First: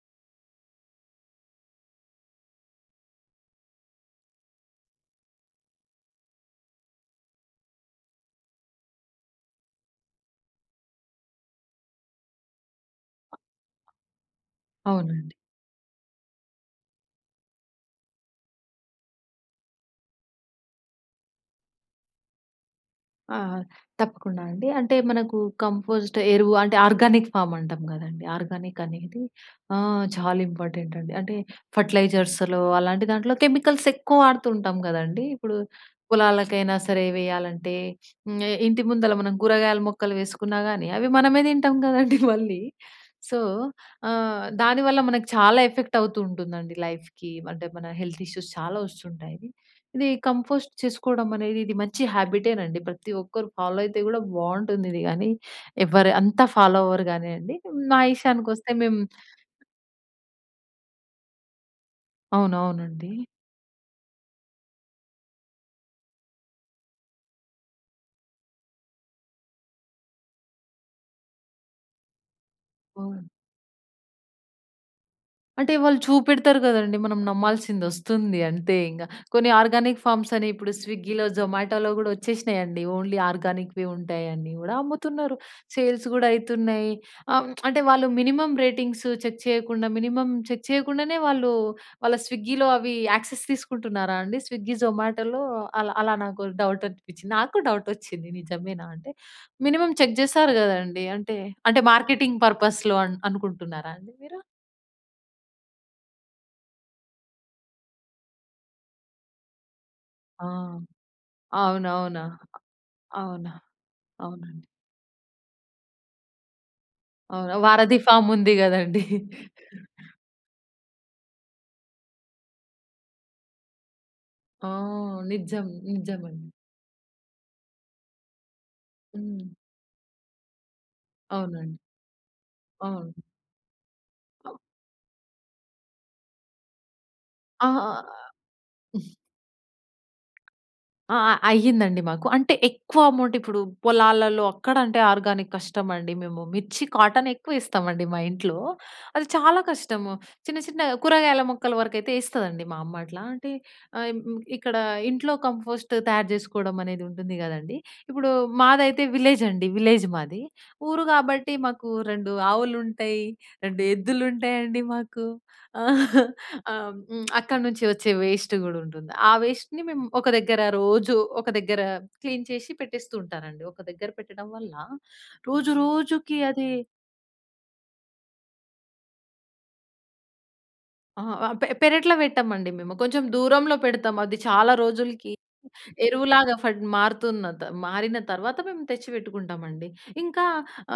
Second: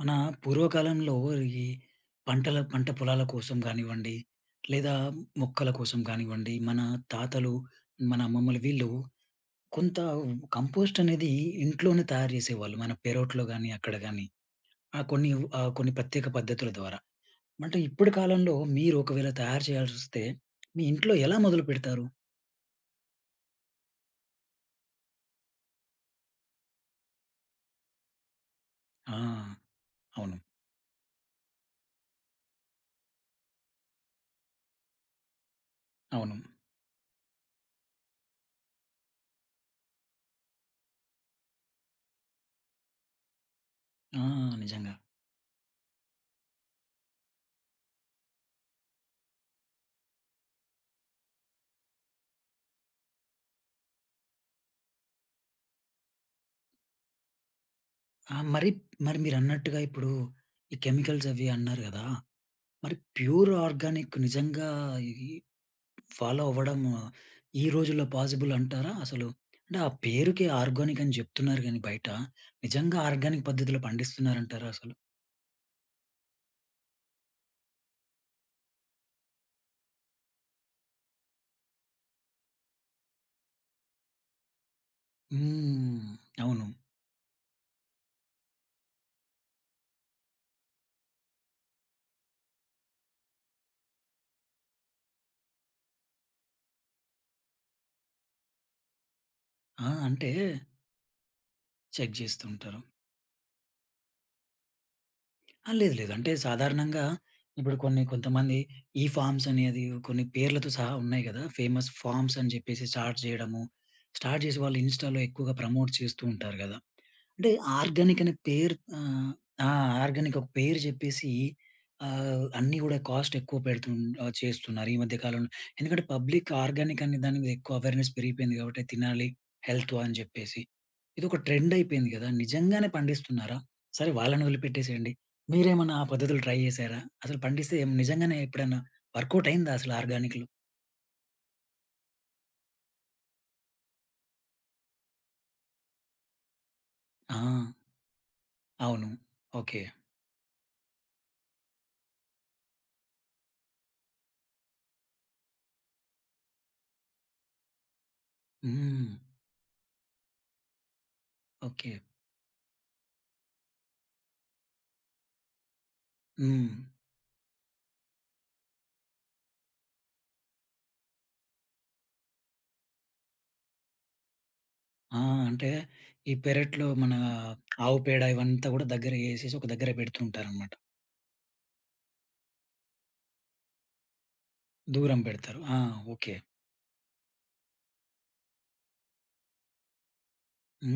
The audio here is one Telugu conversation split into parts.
మన పూర్వకాలంలో ఈ పంటల పంట పొలాల కోసం గానివ్వండి లేదా మొక్కల కోసం గానివ్వండి మన తాతలు, మన అమ్మమ్మలు వీళ్ళు కొంత కంపోస్ట్ అనేది ఇంట్లోనే తయారు చేసేవాళ్ళు మన పేరోట్లో గానీ అక్కడ గాని. ఆ అవునండి. కొన్నివ్ ఆ కొన్ని ప్రత్యేక పద్ధతుల ద్వారా. అంటే ఇప్పటి కాలంలో మీరు ఒకవేళ తయారు చేయాల్సొస్తే, మీ ఇంట్లో ఎలా మొదలు పెడతారు? ఆ! తప్పకుండా అండి. అంటే మనకు కంపోస్ట్ ఎరువు అంటే ఆర్గానిక్ ఫామ్ అంటాం కదండీ. ఆర్గానిక్ ఆ! అనేది ఆహ్, చాలా అవును. ఇంపార్టెంట్ అండి. అంటే ఫెర్టిలైజర్స్‌లో అలాంటి దాంట్లో కెమికల్స్ ఎక్కువ వాడుతుంటాం గదండీ. ఇప్పుడు అవును. పొలాలకైనా సరే వేయాలంటే, హ్మ్, ఇంటి ముందల మనం కూరగాయల మొక్కలు వేసుకున్నా గానీ అవి మనం మనమే తింటాం కదండీ మళ్ళీ. సో, ఆ! ఆహ్, నిజంగా. దానివల్ల మనకు చాలా ఎఫెక్ట్ అవుతూ ఉంటుందండి. లైఫ్‌కి అంటే మన హెల్త్ ఇష్యూస్ చాలా వస్తుంటాయి. ఇది కంపోస్ట్ చేసుకోవడం అనేది ఇది మంచి హాబిటేనండి. ప్రతి ఒక్కరు ఫాలో అయితే కూడా బావుంటుందిది గానీ, ఎవ్వరు అంతా ఫాలో అవ్వరు గానీయండి. మా ఆ! మరి, ఇషయానికొస్తే మేం మరి మీరన్నట్టుగా ఇప్పుడు ఈ కెమికల్స్ అవి అన్నారు గదా! మరి అవునవునండీ. ప్యూర్ ఆర్గానిక్ నిజంగా ఇది ఫాలో అవ్వడం ఈ రోజుల్లో పాసిబుల్ అంటారా? అసలు అంటే ఆ పేరుకే ఆర్గానిక్ అని చెప్తున్నారు గానీ బయట, నిజంగా [unintelligible] ఆర్గానిక్ పద్ధతిలో పండిస్తున్నారంటారా అసలు? అంటే, వాళ్ళు చూపెడతారు కదండీ! మనం నమ్మాల్సింది వస్తుంది అంతే ఇంక. కొన్ని ఆర్గానిక్ ఫామ్స్ అని ఇప్పుడు స్విగ్గీలో, జొమాటోలో కూడా వచ్చేసినాయండి. ఓన్లీ ఆర్గానిక్‌వి ఉంటాయండి, అవి కూడా అమ్ముతున్నారు. హ్మ్. సేల్స్ కూడా అవును. అయితున్నాయి. ఆహ్, అంటే వాళ్ళు మినిమమ్ రేటింగ్స్ చెక్ చేయకుండా, మినిమమ్ చెక్ చేయకుండానే వాళ్ళు, వాళ్ళ స్విగ్గీలో అవి యాక్సెస్ తీసుకుంటున్నారా అండి? స్విగ్గీ, జొమాటోలో అలా, అలా నాకు డౌట్ అనిపించింది. నాకూ డౌట్ వచ్చింది, నిజమేనా! అంటే, ఆ! మినిమమ్ చెక్ అంటే చేస్తారు కదండీ! అంటే, అంటే చెక్ మార్కెటింగ్ చేస్తూ ఉంటారు. పర్పస్‌లో అన్ అనుకుంటున్నారా అండి మీరు? ఆ! లేదు లేదు. అంటే సాధారణంగా ఇప్పుడు కొన్ని కొంతమంది ఈ ఫార్మ్స్ అనేది కొన్ని ఆ! పేర్లతో సహా ఉన్నాయి కదా! ఫేమస్ అవునవునా! ఫార్మ్స్ అని చెప్పేసి స్టార్ట్ అవునా! చేయడము. స్టార్ట్ చేసి అవునండీ. వాళ్ళు ఇన్స్టాల్లో ఎక్కువగా ప్రమోట్ చేస్తూ ఉంటారు కదా! అంటే అవునా! వారధి ఆర్గానిక్ ఫార్మ్ అనే ఉంది పేరు కదండీ! ఆహ్, ఆ! ఆర్గానిక్ ఒక పేరు చెప్పేసి ఆహ్, అన్నీ కూడా కాస్ట్ ఎక్కువ పెడుతు ఆహ్, ఆ! చేస్తున్నారు. ఈ మధ్య కాలంలో. నిజం, ఎందుకంటే నిజమండి. పబ్లిక్ ఆర్గానిక్ అనే దాని మీద ఎక్కువ అవేర్‌నెస్ పెరిగిపోయింది. కాబట్టి తినాలి హ్మ్. హెల్త్ అని చెప్పేసి ఇదొక ట్రెండ్ అవునండి. అయిపోయింది కదా! నిజంగానే అవును. పండిస్తున్నారా? సరే వాళ్ళని వదిలిపెట్టేసేయండి. మీరేమైనా ఆ పద్ధతులు ట్రై చేసారా? అసలు పండిస్తే ఆహ్, నిజంగానే ఎప్పుడైనా వర్క్‌ఔట్ అయిందా అసలు ఆర్గానిక్‌లు? అ! అ! అయ్యిందండి మాకు. అంటే, ఎక్కువ అమౌంట్ ఇప్పుడు పొలాలలో అక్కడ అంటే ఆర్గానిక్ కష్టమండి. మేము మిర్చి, కాటన్ ఎక్కువ ఆ! ఇస్తామండి మా ఇంట్లో. అవును. అది చాలా ఓకే. కష్టం, చిన్న చిన్న కూరగాయల మొక్కల వరకైతే ఇస్తదండి, మా అమ్మ అట్లా. అంటే ఆహ్, హ్మ్, ఇక్కడ ఇంట్లో కంపోస్ట్ తయారు చేసుకోవడం అనేది ఉంటుంది కదండీ! ఇప్పుడు, మాదైతే హ్మ్. విలేజ్ అండి, విలేజ్ మాది. ఊరు కాబట్టి మాకు ఓకే. రెండు ఆవులు ఉంటాయి, రెండు ఎద్దులుంటాయండి, మాకు. ఆహ్, హ్మ్. అక్కడి నుంచి వచ్చే వేస్ట్ కూడా ఉంటుంది. ఆ వేస్ట్‌ని మేము, ఒక దగ్గర రోజు ఒక దగ్గర క్లీన్ చేసి పెట్టేస్తూ ఉంటానండి. ఒక దగ్గర పెట్టడం వల్ల, ఆ! అంటే రోజు ఈ రోజుకి అది పెరట్లో మన ఆవుపేడ ఇవంతా కూడా దగ్గర చేసేసి ఒక దగ్గర పెడుతూ ఉంటారనమాట. అహా! ఆహ్, పె పెరట్లో పెట్టమండి మేము, కొంచెం దూరంలో పెడతాము. అది చాలా దూరం రోజులకి, పెడతారు. ఆ! ఓకే. ఎరువులాగా పడి మారుతుందత మారిన తర్వాత మేము తెచ్చి పెట్టుకుంటామండి. ఇంకా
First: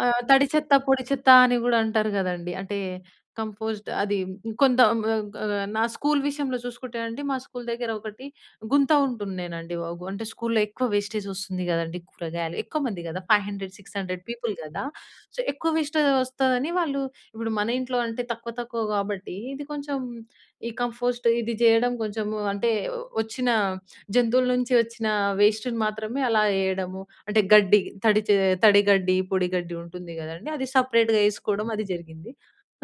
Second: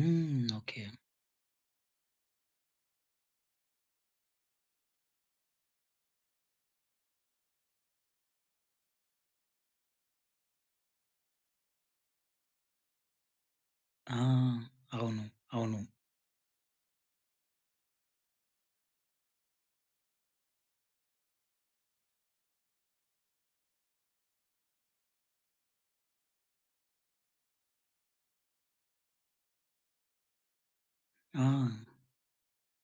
ఆహ్, తడిచెత్త, ఓకే. పొడిచెత్త అని కూడా అంటారు కదండీ! అంటే, కంపోస్ట్ అది కొంత హ్మ్, ఆహ్, నా స్కూల్ విషయంలో చూసుకుంటే అండి, మా స్కూల్ దగ్గర ఒకటి గుంత ఉంటుండేనండి. వగు అంటే, స్కూల్‌లో ఎక్కువ వేస్టేజ్ వస్తుంది కదండీ! కూరగాయలు ఎక్కువమంది కదా! Five hundred, six ah! Hundred people కదా! అవును. సో, ఎక్కువ అవును. వేస్ట్‌జ్ వస్తదని వాళ్ళు, ఇప్పుడు మన ఇంట్లో అంటే తక్కువ, తక్కువ కాబట్టి ఇది కొంచెం, ఈ కంపోస్ట్ ఇది చేయడం, కొంచెం అంటే వచ్చిన, జంతువుల నుంచి వచ్చిన వేస్ట్‌ని మాత్రమే అలా ఎయడము. అంటే, గడ్డి, తడిచే తడిగడ్డి, పొడగడ్డి ఉంటుంది కదండీ! అది సెపరేట్‌గా వేసుకోవడం, ఆ! అది జరిగింది.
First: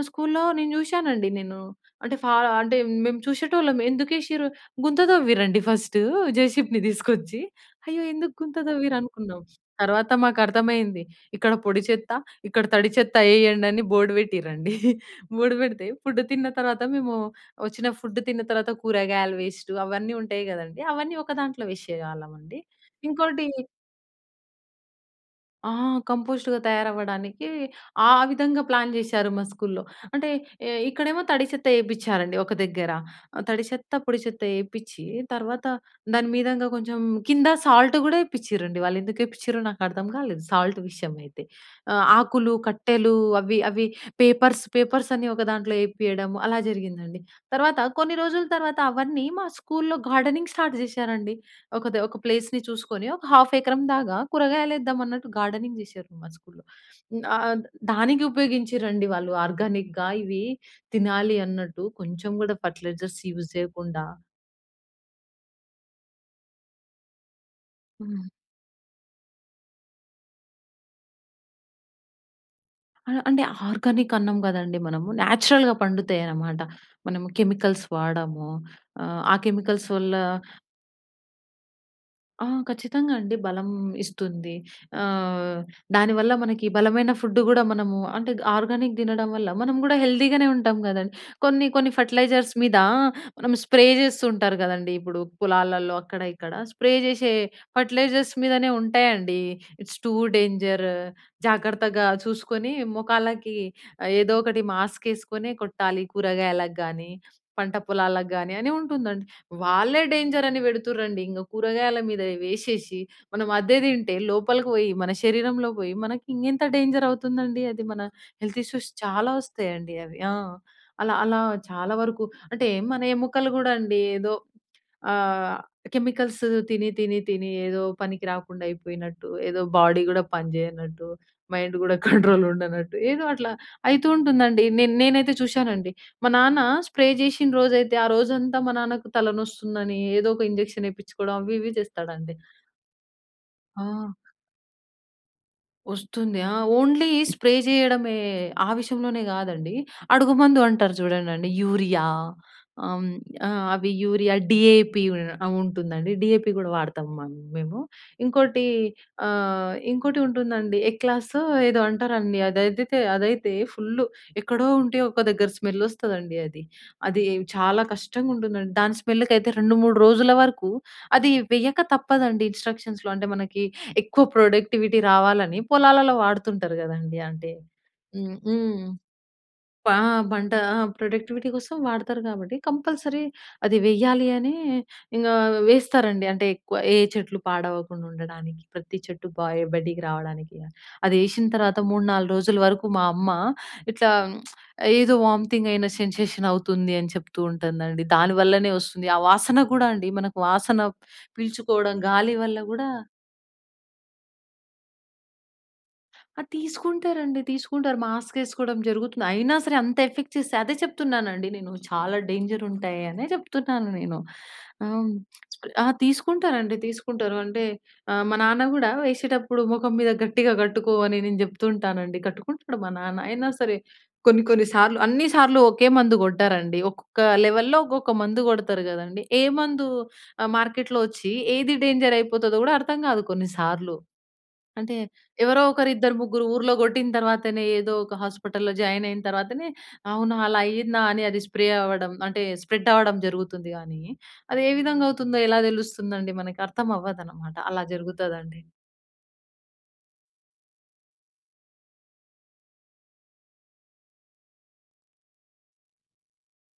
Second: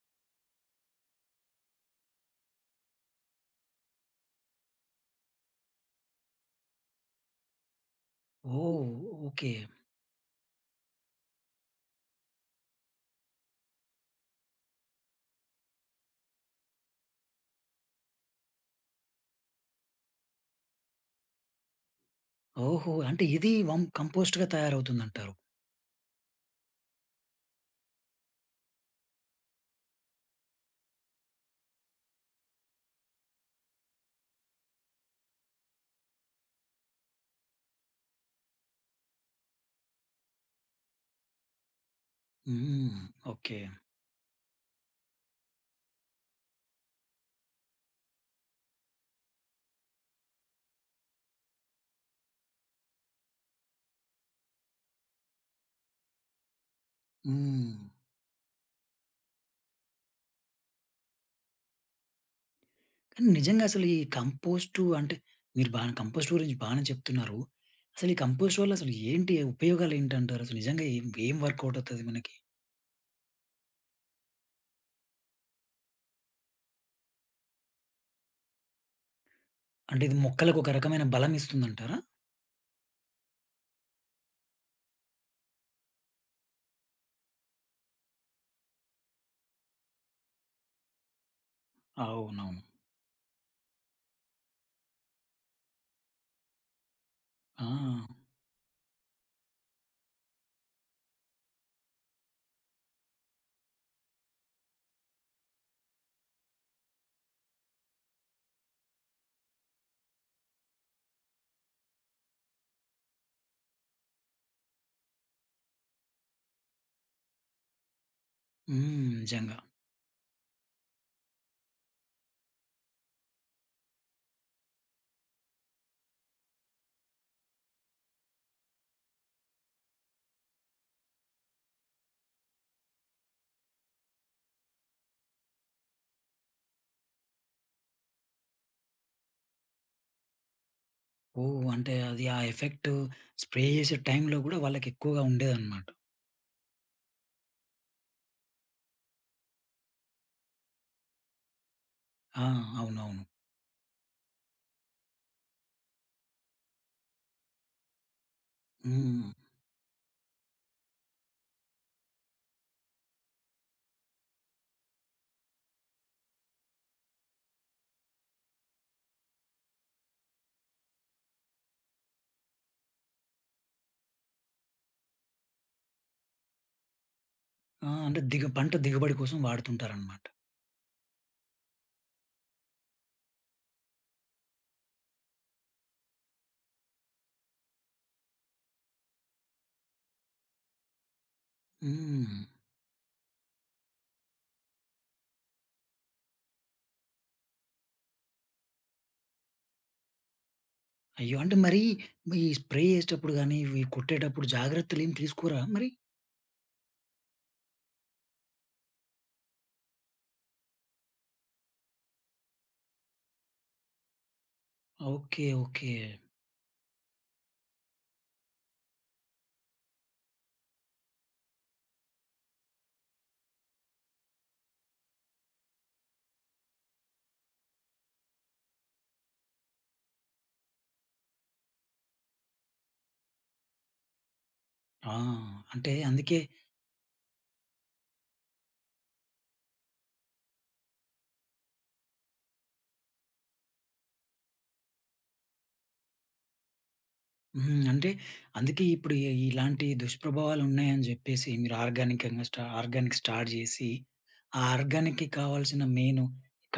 స్కూల్‌లో నేను చూశానండి, నేను. అంటే, ఫార అంటే మేము చూసేటోళ్ళం. ఎందుకు వేసిరు గుంత తవ్విరండి ఫస్ట్, జేసిబిని తీసుకొచ్చి. అయ్యో! ఎందుకు గుంత ఓహ్! తవ్విరు అనుకున్నాం. ఓకే. తర్వాత మాకు అర్థమైంది, ఇక్కడ పొడిచెత్త, ఇక్కడ తడిచెత్త ఏయండి అని బోర్డ్ పెట్టిరండి. బోర్డ్ పెడితే ఫుడ్ తిన్న తర్వాత మేము, వచ్చిన ఫుడ్ తిన్న తర్వాత కూరగాయల వేస్ట్ అవన్నీ ఉంటాయి కదండీ! అవన్నీ ఒక దాంట్లో వేసేవాళ్ళం అండి. ఓహో! అంటే ఇంకోటి ఇది, కం కంపోస్ట్‌గా తయారవుతుందంటారు. ఆ! కంపోస్ట్‌గా తయారవ్వడానికి, ఆ విధంగా ప్లాన్ చేశారు మా స్కూల్‌లో. అంటే, ఏహ్! ఇక్కడేమో తడి చెత్త వేపించారండి, ఒక దగ్గర. తడి చెత్త, పొడి చెత్త వేపించి తర్వాత, దాని మీదంగా కొంచెం కింద సాల్ట్ కూడా వేపిచ్చిరండి. వాళ్ళు ఎందుకు ఎపిచ్చిరొ నాకు అర్థం కాలేదు, సాల్ట్ విషయం అయితే. ఆహ్, ఆకులు, హ్మ్. కట్టెలు ఓకే. అవి అవి పేపర్స్, పేపర్స్ అన్నీ ఒక దాంట్లో వేపియడము, అలా జరిగిందండి. తర్వాత కొన్ని రోజుల తర్వాత అవన్నీ, మా స్కూల్‌లో గార్డెనింగ్ స్టార్ట్ చేశారండి. ఒక ది ఒక ప్లేస్‌ని చూసుకొని, ఒక హాఫ్ ఎకరం దాగా కూరగాయలు వేద్దాం అన్నట్టు, గార్డెనింగ్ చేశారు, మా స్కూల్‌లో. ఆహ్, హ్మ్. దానికి ఉపయోగించిరండి వాళ్ళు, ఆర్గానిక్‌గా ఇవి తినాలి అన్నట్టు. కొంచెం కూడా ఫెర్టిలైజర్స్ కానీ యూజ్ నిజంగా అసలు, ఈ చేయకుండా. కంపోస్టు అంటే, మీరు బాగా కంపోస్ట్ గురించి బాగానే చెప్తున్నారు. అసలు ఈ హ్మ్. కంపోస్ట్ వల్ల, అసలు ఏంటి ఉపయోగాలు ఏంటంటారు? అసలు నిజంగా ఇంక ఏం వర్కౌట్ అవుతది మనకి? ఆ! అంటే ఆర్గానికన్నాం కదండీ మనము న్యాచురల్‌గా పండుతాయన్నమాట. మనము కెమికల్స్ వాడము. ఆహ్, ఆ కెమికల్స్ అంటే ఇది వల్ల మొక్కలకు ఒక రకమైన బలం ఇస్తుందంటారా? ఆ! ఖచ్చితంగా అండి. బలం ఇస్తుంది. ఆహ్, దానివల్ల మనకి బలమైన ఫుడ్ గూడా మనము అంటే ఆర్గానిక్ తినడం వల్ల మనం గూడా హెల్తీ గానే ఉంటాం కదండీ! కొన్ని కొన్ని ఫెర్టిలైజర్స్ అవునవును. మీద, మనం స్ప్రే చేస్తూ ఉంటారు కదండీ! ఇప్పుడు పొలాలలో అక్కడ, ఇక్కడ స్ప్రే జేసే ఆ! ఫెర్టిలైజర్స్ మీదనే ఉంటాయండి. ఇట్స్ టూ డేంజర్ జాగ్రత్తగా చూసుకొని మొఖాలకి ఏదోకటి మాస్క్ ఏసుకొనే కొట్టాలి. కూరగాయలగాని, పంట పొలాలగాని అని ఉంటుందండి. వాళ్ళే డేంజర్, అని పెడుతుర్రండి. ఇంక కూరగాయల మీద వేసేసి మనం అదే తింటే లోపలికి పోయి, మన శరీరంలో బోయి మనకి ఇంకెంత డేంజర్ అవుతుందండి, అది మన హెల్త్ ఇష్యూస్ హ్మ్. చాలా నిజంగా! వస్తాయండి అవి. ఆ! అలా, అలా చాలా వరకు అంటే మన ఎముకలు కూడా అండి ఏదో ఆహ్, కెమికల్స్ తిని, తిని, తిని ఏదో పనికి రాకుండా అయిపోయినట్టు, ఏదో బాడీ గూడా పనిచేయనట్టు, మైండ్ గూడా కంట్రోల్ ఉండనట్టు ఏదో అట్లా అయితూ ఉంటుందండి. నేన్ నేనైతే చూశానండి మా నాన్న స్ప్రే చేసిన రోజైతే ఆ రోజంతా మా నాన్నకు తలనొస్తుందని ఏదో ఒక ఇంజెక్షన్ ఏయిపించుకోడం అవి ఓహ్! ఇవి అంటే అది చేస్తాడండి. ఆ ఎఫెక్ట్ స్ప్రే చేసే ఆ! టైమ్‌లో గూడా వాళ్ళకి ఎక్కువగా ఉండేదనమాట. వస్తుంది. ఆ! ఓన్లీ స్ప్రే చేయడమే, ఆ విషయంలోనే కాదండి అడుగు మందు అంటారు చూడండండి, యూరియా ఆ! ఆహ్, అవునవును. ఆహ్, అవి యూరియా డీఏపీ ఉంటుందండి. డీఏపీ కూడా వాడతాం మ మేము. ఇంకోటి హ్మ్. ఆహ్, ఇంకోటి ఉంటుందండి ఎక్లాసో ఏదో అంటారండి. అదైతెతే అదైతే ఫుల్ ఎక్కడో ఉంటే ఒక దగ్గర స్మెల్ వస్తదండి అది. అది చాలా కష్టంగుంటుందండి. దాని స్మెల్‍కైతే 2, 3 రోజుల వరకు అది వెయ్యక తప్పదండి ఇన్‌స్ట్రక్షన్స్‌లో అంటే మనకి ఎక్కువ ప్రొడక్టివిటీ రావాలని పొలాలలో వాడుతుంటారు కదండీ అంటే ఆ! అంటే హ్మ్. దిగబ పంట హ్మ్. దిగుబడి కోసం పా వాడుతుంటారన్నమాట. పంట ప్రొడక్టివిటీ కోసం వాడతారు కాబట్టి కంపల్‌సరీ అది వేయాలి అనీ, ఇంకా వేస్తారండి అంటే ఎక్కువ ఏ చెట్లు పాడవకుండా ఉండడానికి, ప్రతి చెట్టు పా బయటికి రావడానికి, అది ఎసిన తర్వాత 3, 4 హ్మ్. రోజుల వరకు మా అమ్మా, ఇట్లా ఏదో వాంతింగ్ అయిన సెన్‌సేషన్ అవుతుంది అని చెప్తూ ఉంటుందండి. దాని వల్లనే వస్తుంది, ఆ వాసన కూడా అండి మనకు వాసన అయ్యో! అంటే మరి పీల్చుకోవడం గాలి ఈ వల్ల స్ప్రే గూడా చేసేటప్పుడు గాని, ఇవి కొట్టేటప్పుడు జాగ్రత్తలేమి తీసుకోరా మరి? అ! తీసుకుంటారండి తీసుకుంటారు. మాస్కేసుకోడం జరుగుతుంది. అయినా సరే అంత ఎఫెక్ట్ చేస్తయి. అదే చెప్తున్నానండి నేను, చాలా డేంజర్ ఉంటాయి అనే చెప్తున్నాను నేను. ఆ! ఓకె. ఆ! ఓకె. తీసుకుంటారండి తీసుకుంటారు! అంటే ఆహ్, మా నాన్న గూడా ఎసేటప్పుడు మొఖం మీద గట్టిగా కట్టుకో అని నేను చెప్తూ ఉంటానండి. కట్టుకుంటాడు మా నాన్న. అయినా సరే కొన్ని, కొన్ని సార్లు అన్నీ, సార్లు ఒకే మందు కొట్టరండి. ఒక్కొక్క లెవెల్లో ఒక్కొక్క మందు కొడతారు కదండీ! ఏ మందు ఆహ్, మార్కెట్‍లో వచ్చి ఏది డేంజర్ అయిపోతుందో గూడా అర్థం కాదు కొన్నిసార్లు. అంటే ఆ! ఎవరో ఒకరు, అంటే ఇద్దరు, అందుకే ముగ్గురు ఊర్లో కొట్టిన తర్వాతనే ఏదో ఒక హాస్పటల్లో జాయిన్ అయిన తర్వాతనే అవునా! అలా అయ్యిందా! అని అది స్ప్రే అవ్వడం అంటే స్ప్రెడ్ అవ్వడం జరుగుతుంది గానీ, అది ఏ విధంగా అవుతుందో ఎలా తెలుస్తుందండి. మనకు అర్థమవ్వదనమాట. హ్మ్, అలా అంటే జరుగుతుందండి. అందుకే ఇప్పుడు ఇ ఇలాంటి దుష్ప్రభావాలు ఉన్నాయని చెప్పేసి మీరు ఆర్గానికంగా స్టా ఆర్గానిక్ స్టార్ట్ జేసి, ఆ ఆర్గానిక్‍కి కావాల్సిన మెయిను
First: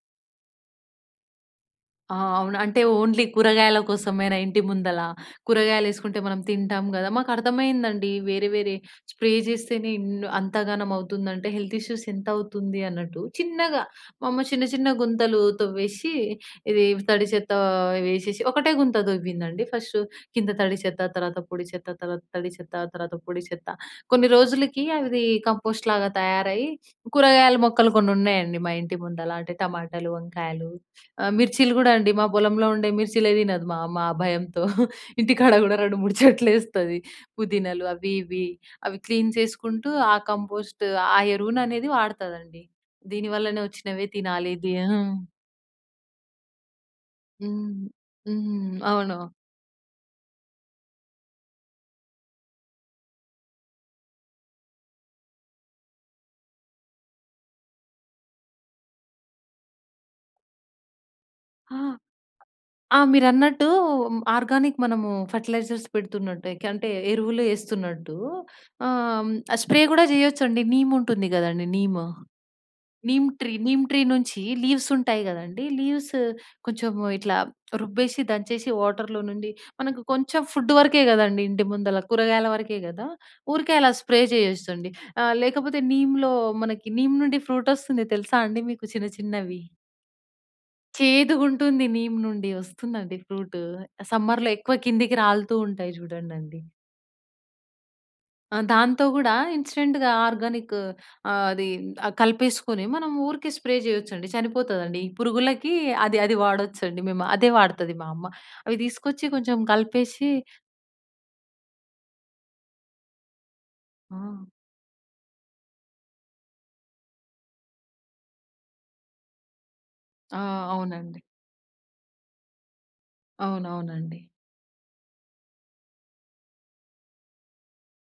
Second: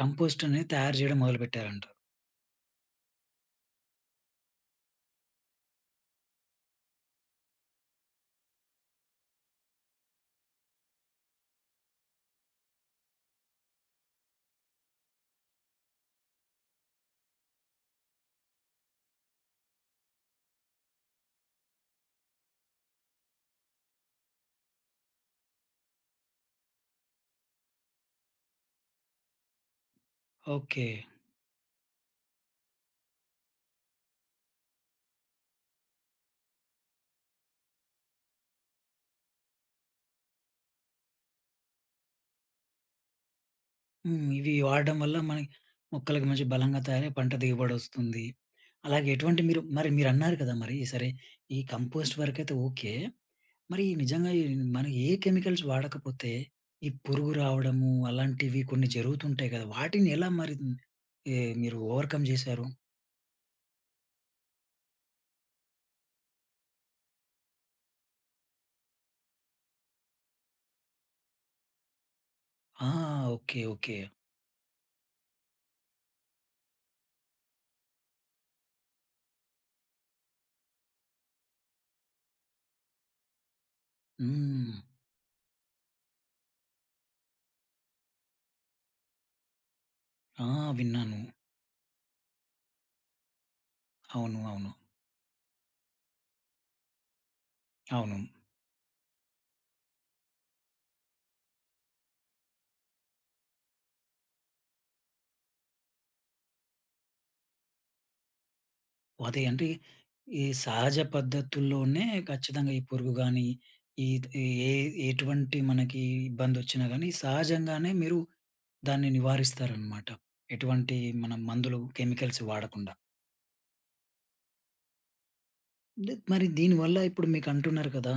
కంపోస్ట్ అనేది తయారు చేయడం మొదలుపెట్టారంట. ఆ! అవును అంటే ఓన్లీ కూరగాయల కోసమేనా ఇంటి ముందల, కూరగాయలేసుకుంటే మనం తింటాం గదా! మాకు అర్థమైందండి. వేరే, వేరే స్ప్రే చేస్తేనే ఇన్న్ అంత ఘనం అవుతుందంటే, హెల్త్ ఇష్యూస్ ఎంతౌతుంది అన్నట్టు, చిన్నగా మమ్మ చిన్న, చిన్న గుంతలు తవ్వేసి ఇది తడి చెత్త వేసేసి ఒకటే గుంత తొవ్విందండి ఫస్ట్ కింద తడి చెత్త, తర్వాత పొడి చెత్త తర్వాత తడి చెత్త తర్వాత పొడి చెత్త. కొన్ని రోజులకి అవి కంపోస్ట్‌ లాగా తయారయ్యి కూరగాయల మొక్కలు కొన్ని ఉన్నాయండి మా ఇంటి ముందల అంటే టమాటాలు, వంకాయలు, ఓకె. ఆహ్, మిర్చీలు గూడా అండి మా పొలంలో ఉండే మిర్చీలే తినదు మామ్మ ఆ భయంతో. ఇంటికాడ కూడా 2, 3 చెట్లేస్తది. పుదీనాలు అవి ఇవి అవి క్లీన్ చేసుకుంటూ ఆ కంపోస్ట్, ఆ ఎరువుననేది వాడతదండి. దీనివల్లనే వచ్చినవే హ్మ్. ఇవి తినాలి ది వాడడం వల్ల హ్మ్. మన మొక్కలకి మంచి బలంగా తయారై పంట దిగుబడి హ్మ్, వస్తుంది. హ్మ్. అలాగే అవునా? ఎటువంటి మీరు మరి మీరన్నారు కదా! మరి సరే, ఈ కంపోస్ట్ వరకైతే ఓకె. మరి నిజంగా ఈ మనం ఏ కెమికల్స్ వాడకపోతే ఈ పురుగు రావడము అలాంటివి కొన్ని జరుగుతుంటాయి కదా! వాటిని ఎలా మరి ఏ, మీరు హా! ఓవర్‌కమ్ చేశారు? ఆ! మీరన్నట్టూ ఆర్గానిక్ మనము ఫెర్టిలైజర్స్ పెడుతున్నట్టు ఏకంటే ఎరువులు ఏస్తున్నట్టూ ఆహ్, హ్మ్, స్ప్రే కూడా చేయొచ్చండి నీమ్ ఉంటుంది కదండీ! Neem, ah! Neem tree. Okay. Neem okay. Tree నుంచి లీవ్స్ ఉంటాయి కదండీ! లీవ్స్ కొంచెం ఇట్లా రుబ్బేసి, దంచేసి వాటర్‌లో నుండి మనకు కొంచెం ఫుడ్ వరకే కదండీ. ఇంటి ముందల కూరగాయల వరకే కదా! ఊరికే అలా స్ప్రే హ్మ్. చేయొచ్చండి. ఆహ్, లేకపోతే నీమ్‌లో మనకి నీమ్ నుండి ఫ్రూటొస్తుంది తెలుసా అండి మీకు చిన్న చిన్నవి? ఆ! విన్నాను. చేదుగుంటుంది నీమ్ నుండి వస్తుందండి ఫ్రూటు. ఆహ్, అవును. సమ్మర్‌లో అవును. ఎక్కువ కిందికి రాలుతూ ఉంటాయి చూడండండీ. అవును. ఆ! దాంతో గూడా, ఇన్‌స్టెంట్‌గా ఆర్గానికు ఆహ్, అదీ ఆహ్, కలిపేసుకొని మనం ఊరికే స్ప్రే చేయొచ్చండి, చనిపోతదండి. ఈ పురుగులకి అది అది వాడొచ్చండి మేము. అదే వాడుతది మా అమ్మ, అవి తీసుకొచ్చి అదే కొంచెం అంటే, కలిపేషి ఈ సహజ పద్ధతుల్లోనే ఖచ్చితంగా ఈ పురుగు గానీ, ఈటిది ఆ! ఎ ఎటువంటి మనకీ ఇబ్బందొచ్చినా గానీ, సహజంగానే మీరు దాన్ని నివారిస్తారనమాట. ఆ! ఎటువంటి అవునండి. మనం మందులు, కెమికల్సు వాడకుండా. అవునవునండి. లేద్ మరి దీనివల్ల, ఇప్పుడు మీకంటున్నారు కదా!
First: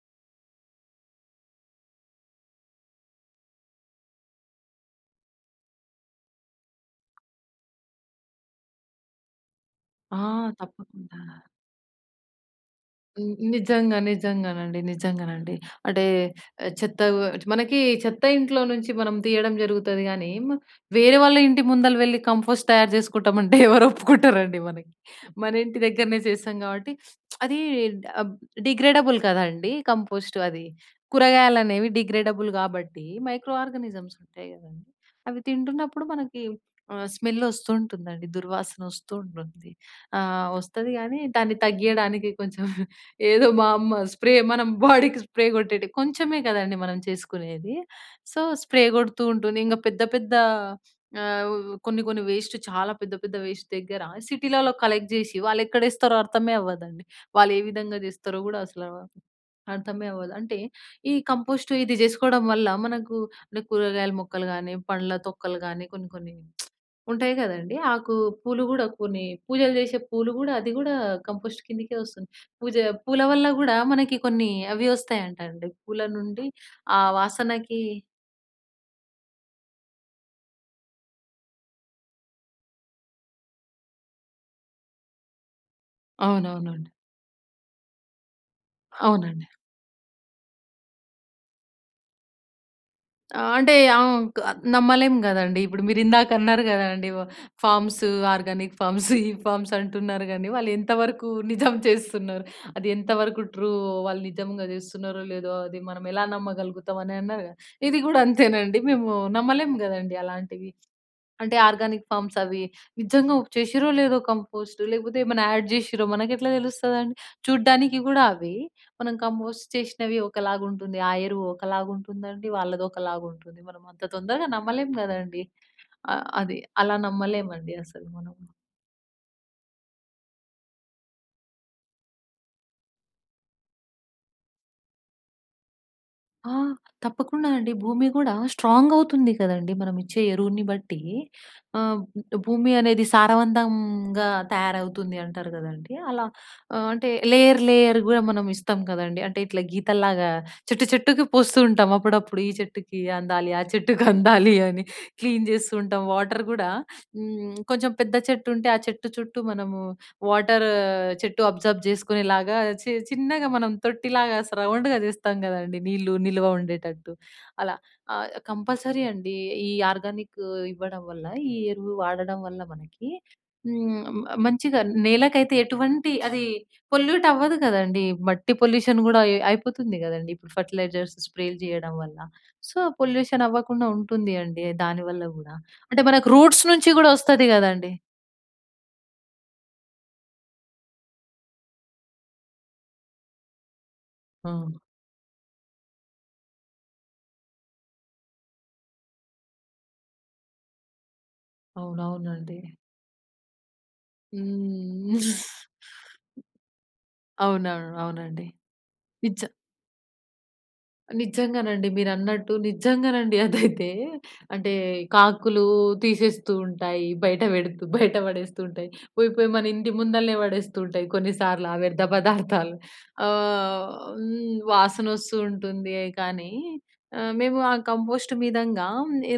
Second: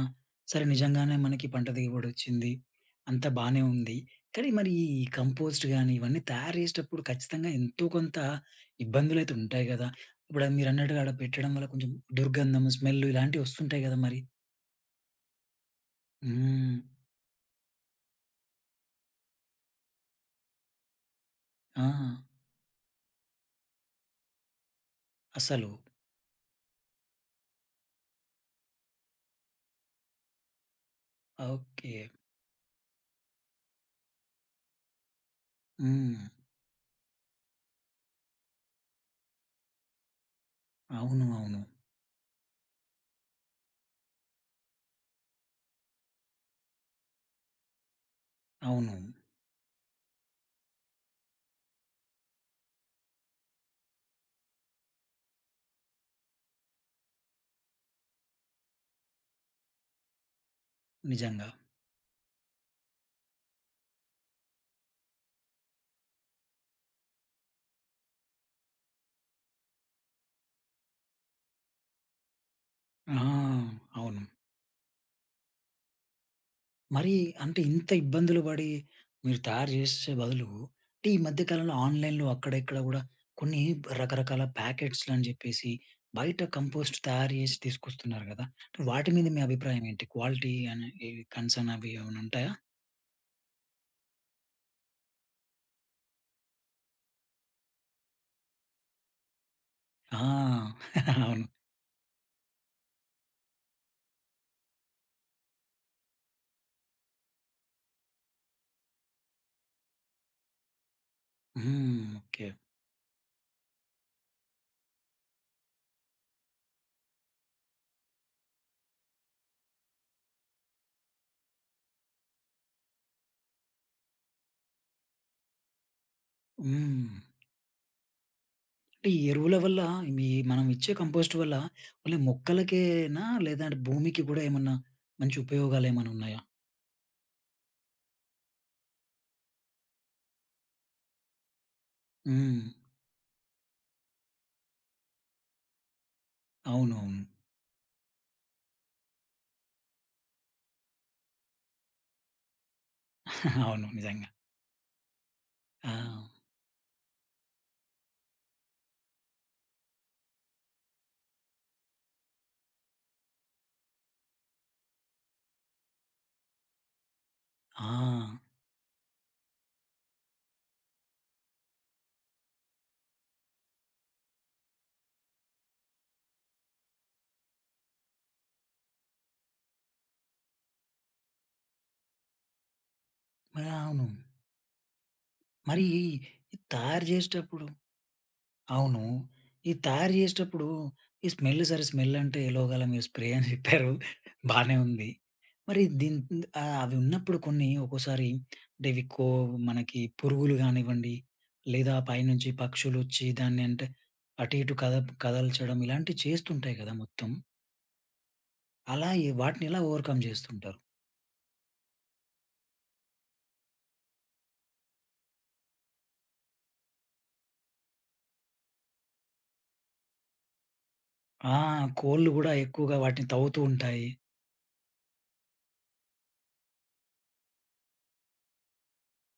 సరే, నిజంగానే మనకి పంట దిగుబడొచ్చింది, అంతా బానే ఉంది, కాని, మరి ఈ ఈ కంపోస్టు గానీ, ఇవన్నీ తయారు చేసేటప్పుడు, ఖచ్చితంగా ఎంతో కొంత ఇబ్బందులైతే ఉంటాయి గదా! ఆ! ఇప్పుడన్ మీరన్నట్టుగా ఆడ తప్పకుండా. పెట్టడం వల్ల కొంచెం దుర్గంధము, స్మెల్లు హ్మ్. ఇలాంటివొస్తుంటాయి గదా నిజంగా, మరి? నిజంగానండి. నిజంగానండి. అంటే, ఆహ్, హ్మ్. చెత్తవ్వచ్చు మనకీ చెత్త ఇంట్లో నుంచి మనం తీయడం జరుగుతది గానీ, మా వేరే వాళ్ళ ఇంటి ముందల వెళ్లి, ఆ! కంఫోస్ట్ తయారు చేసుకుంటాం అంటే, ఎవరొప్పుకుంటారండి మనకి? అసలు. మనింటి దెగ్గరనే జేస్తాం గాబట్టి, అదీ డాబ్ డిగ్రేడబుల్ కదండీ! కంపోస్టు అది. కూరగాయలనేవి ఓకే. డిగ్రేడబుల్ గాబట్టి, మైక్రో ఆర్గానిజమ్స్ ఉంటాయి కదండి. అవి తింటున్నప్పుడు హ్మ్. మనకి, ఆహ్, స్మెల్లోస్తూంటుందండి, దుర్వాసనొస్తూంటుంది. ఆహ్, వస్తది గానీ, అవును. దాన్ని అవును. తగ్గీయడానికి కొంచెం, ఏదో మా అమ్మ స్ప్రే మనం బాడీకి స్ప్రే కొట్టేటి కొంచెమే కదండి మనం చేసుకునేది. సో, స్ప్రే అవును. కొడుతూ ఉంటుంది. ఇంగ పెద్ద పెద్ద ఆహ్, వ్ కొన్ని కొన్ని వేస్టు చాలా పెద్ద పెద్ద వేస్ట్ దెగ్గర, సిటీలల్లో కలెక్ట్ జేషి, వాళ్ళెక్కడేస్తారో అర్థమే అవ్వదండి. వాళ్ళేవిధంగా జేస్తారో గూడా అసలా అర్థమే అవ్వదు. అంటే, ఈ నిజంగా. కంపోస్టు, ఇది జేసుకోడం వల్ల, మనకు అంటే, కూరగాయల మొక్కలు గానీ, పండ్ల తొక్కలు గానీ, కొన్ని కొన్ని ఉంటాయి కదండీ, ఆకు, పూలు గూడా కొన్ని, పూజలు చేసే పూలు గూడా, అది గూడా, కంపోస్ట్‌ కిందికే వస్తుంది. పూజా ఆ! పూల వల్ల గూడా మనకి అవును. కొన్ని, అవి ఒస్తాయంటండి, పూల నుండి ఆ మరీ, అంటే వాసనకీ ఇంత ఇబ్బందులు పడి, మీరు తయారు జేషేషే బదులు, అంటే, ఈ మధ్య కాలంలో ఆన్లైన్‍లో అక్కడిక్కడ గూడా, కొన్ని రకరకాల ప్యాకెట్స్‌‌లని జెప్పేసి, బయట అవునవునండి. కంపోస్ట్ తయారు జేసి తీసుకొస్తున్నారు గదా! వాటి మీద మీ అవునండి. అభిప్రాయమేంటి? క్వాలిటీ అనే ఈ కన్సర్నవీ ఏమన్నుంటాయా? అంటే ఆంక్ నమ్మలేం గదండీ. ఇప్పుడు మీరు ఇందాక అన్నారు గదండీ. వ ఫార్మ్స్, ఆర్గానిక్ ఫార్మ్స్ ఈ ఫార్మ్స్ ఆ! అంటున్నారు గానీ వాళ్ళు అవును. అది ఎంత వరకు ట్రూ వాళ్ళు నిజంగా జేస్తున్నారో లేదో అది మనం ఎలా నమ్మగలుగుతాం అని అన్నారుగా. ఇది గూడా అంతేనండి. మేము నమ్మలేము గదండీ అలాంటివి. అంటే హ్మ్. Organic farms okay. అవి నిజంగా చేసిర్రో లేదో కంపోస్ట్ లేకపోతే ఏమైనా యాడ్ జేసిర్రో మనకెట్లా తెలుస్తుందండి? చూడ్డానికి గూడా అవ్వి మనం కంపోస్ట్ చేషినవి ఒకలాగా ఉంటుంది. ఆ ఎరువు ఒకలాగా ఉంటుందండి. వాళ్ళది ఒకలాగా ఉంటుంది. మనం అంత తొందరగా నమ్మలేం గదండీ, ఆహ్, అది. అలా హ్మ్. నమ్మలేమండి అసలు మనం. అంటే ఈ ఎరువుల వల్ల మీ మనమిచ్చే కంపోస్ట్ వల్ల ఓన్లీ మొక్కలకేనా, లేదంటే భూమికి గూడా ఏమన్నా మంచి ఉపయోగాలు ఏమైనా ఉన్నాయా? ఆ! తప్పకుండా అండి. భూమి గూడా స్ట్రాంగ్ అవుతుంది కదండీ. మనమిచ్చే ఎరువుని బట్టి. ఆహ్, బ్ హ్మ్. భూమి అనేది సారవంతంగా తయారవుతుంది అంటారు గదండీ అలా. ఆహ్ అంటే అవునవును. లేయర్, లేయర్ గూడా మనం ఇస్తాం కదండీ. అంటే ఇట్లా గీతల్లాగా చెట్టు చెట్టుకి పోస్తూ ఉంటాం అప్పుడప్పుడు. ఈ చెట్టుకి అందాలి ఆ అవును. చెట్టుకి నిజంగా. అందాలి అని, క్లీన్ జేస్తూ ఉంటాం. ఆ! వాటర్ గూడా హ్మ్. కొంచెం పెద్ద చెట్టు ఉంటే ఆ చెట్టు చుట్టూ మనము వాటరు చెట్టు అబ్‌సార్బ్ జేసుకునే లాగా చి చిన్నగా మనం తొట్టిలాగా స రౌండ్‌గా జేస్తాం కదండీ నీళ్లు నిలువ ఉండేటట్టు అలా. ఆహ్, ఆ! కంపల్సరీ అండి. ఈ ఆర్గానిక్ ఇవ్వడం వల్ల, ఈ ఎరువు వాడడం వల్ల మనకి హ్మ్. మ మంచిగా నేలకైతే ఎటువంటి అది పొల్యూట్ అవ్వదు కదండీ, మట్టి పొల్యూషన్ గూడా అయ్ అయిపోతుంది కదండీ ఇప్పుడు ఫర్టిలైజర్స్ స్ప్రేలు జేయడం వల్ల. సో, పొల్యూషన్ ఆ! అవ్వకుండా అవును. ఉంటుంది అండి దానివల్ల గూడా. మరి అంటే ఈ మనకు రూట్స్ నుంచి తయారు గూడా వస్తది జేసేటప్పుడు, కదండీ. అవును. ఇది తయారు జేసేటప్పుడు ఈ స్మెల్ సరే స్మెల్ అంటే లోగాల మీరు స్ప్రే అని ఎట్టారు బానే అవును. ఉంది. మరి దీని ఇంత్ ఆహ్, అవి ఉన్నప్పుడు కొన్ని ఒకోసారి డెవికో మనకి పురుగులు గానివ్వండి, లేదా పైనుంచి అవునవునండి. పక్షులొచ్చి దాన్ని అంటే అటు ఇటు కదప్ హ్మ్. కదల్చడం ఇలాంటివి చేస్తుంటాయి గదా మొత్తం... అవునవును. అవునండి. అలా ఈ నిజ వాటిని ఎలా ఓవర్‌కమ్ జేస్తుంటారు? నిజంగానండి మీరన్నట్టు. నిజంగానండి అదైతే, అంటే, కాకులు తీసేస్తూ ఉంటాయి. బయట పెడుతూ, బయట పడేస్తుంటాయి. పోయి పోయి మన ఇంటి ముందలనే పడేస్తూ ఉంటాయి కొన్నిసార్లు ఆ ఆహ్! వ్యర్థ కోళ్ళు గూడా పదార్థాలు. ఎక్కువగా వాటిని తవ్వుతూ ఆహ్, ఉంటాయి. హ్మ్. వాసన వస్తూ ఉంటుందే కానీ, ఆహ్, మేము ఆ కంపోస్ట్ మీదంగా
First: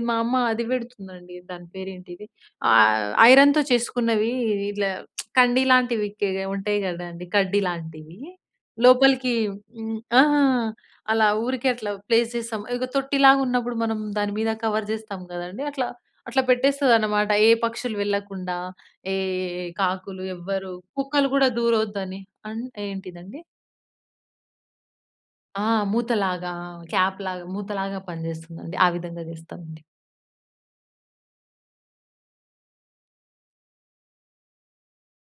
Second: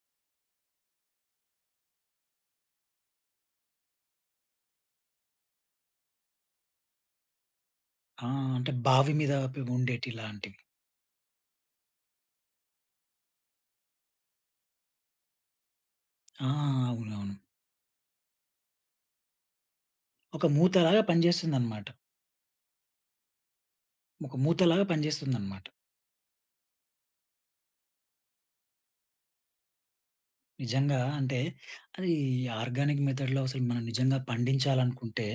మా అమ్మ అది పెడుతుందండి. దాని పేరు ఏంటిది ఆహ్, ఐరన్‍తో చేసుకున్నవి ఇలా కండీ లాంటివి కే ఉంటాయి కదండీ కడ్డీ లాంటివి. ఆ! అంటే బావి మీద లోపలికి అపి హ్మ్. ఉండేటి ఆహా! లాంటివి. అలా ఊరికే అట్లా ప్లేస్ జేస్తాం. ఇగ తొట్టిలాగున్నప్పుడు మనం దాని మీద కవర్ జేస్తాం గదండీ. అట్లా, అట్లా ఆ! పెట్టేస్తదనమాట. అవునవును. ఏ పక్షులు వెళ్ళకుండా, ఏ ఏ కాకులు ఒక మూత ఎవ్వరు కుక్కలు గూడా పనిచేస్తుందన్నమాట. దూరొద్దని. అన్ ఏంటిదండి? ఒక మూతలాగా పనిజేస్తుందన్నమాట. ఆహ్! మూతలాగా క్యాప్‌లాగా మూతలాగా పనిజేస్తుందండి. ఆ విధంగా జేస్తామండి. నిజంగా అంటే అది ఆర్గానిక్ మెథడ్‌లో అసలు మనం నిజంగా పండించాలనుకుంటే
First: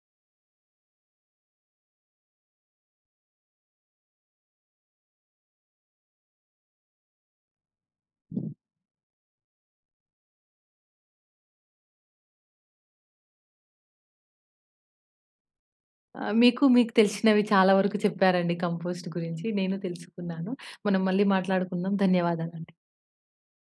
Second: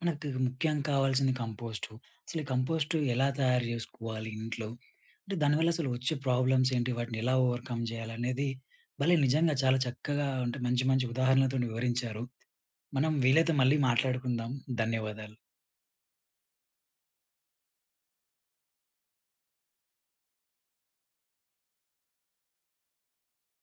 మనకు తగు ముఖ్యం కావాల్సింది కంపోస్ట్. అసలు ఈ కంపోస్ట్ ఎలా తయారు జేసుకోవాలి ఇంట్లో? అంటే దానివల్ల అసలు వచ్చే ప్రాబ్లమ్స్ ఏంటి? వాటిని ఎలా ఓవర్‌కమ్ జేయాలనేది భలే! నిజంగా చాలా చక్కగా అంటే మంచి మంచి ఉదాహరణలతోని వివరించారు. మనం వీలైతే మళ్ళీ మాట్లాడుకుందాం. ధన్యవాదాలు. ఆహ్, మీకు మీకు తెలిషినవి చాలా వరకు చెప్పారండి కంపోస్ట్ గురించి. నేనూ తెలుసుకున్నాను. మనం మళ్ళీ మాట్లాడుకుందాం. ధన్యవాదాలండి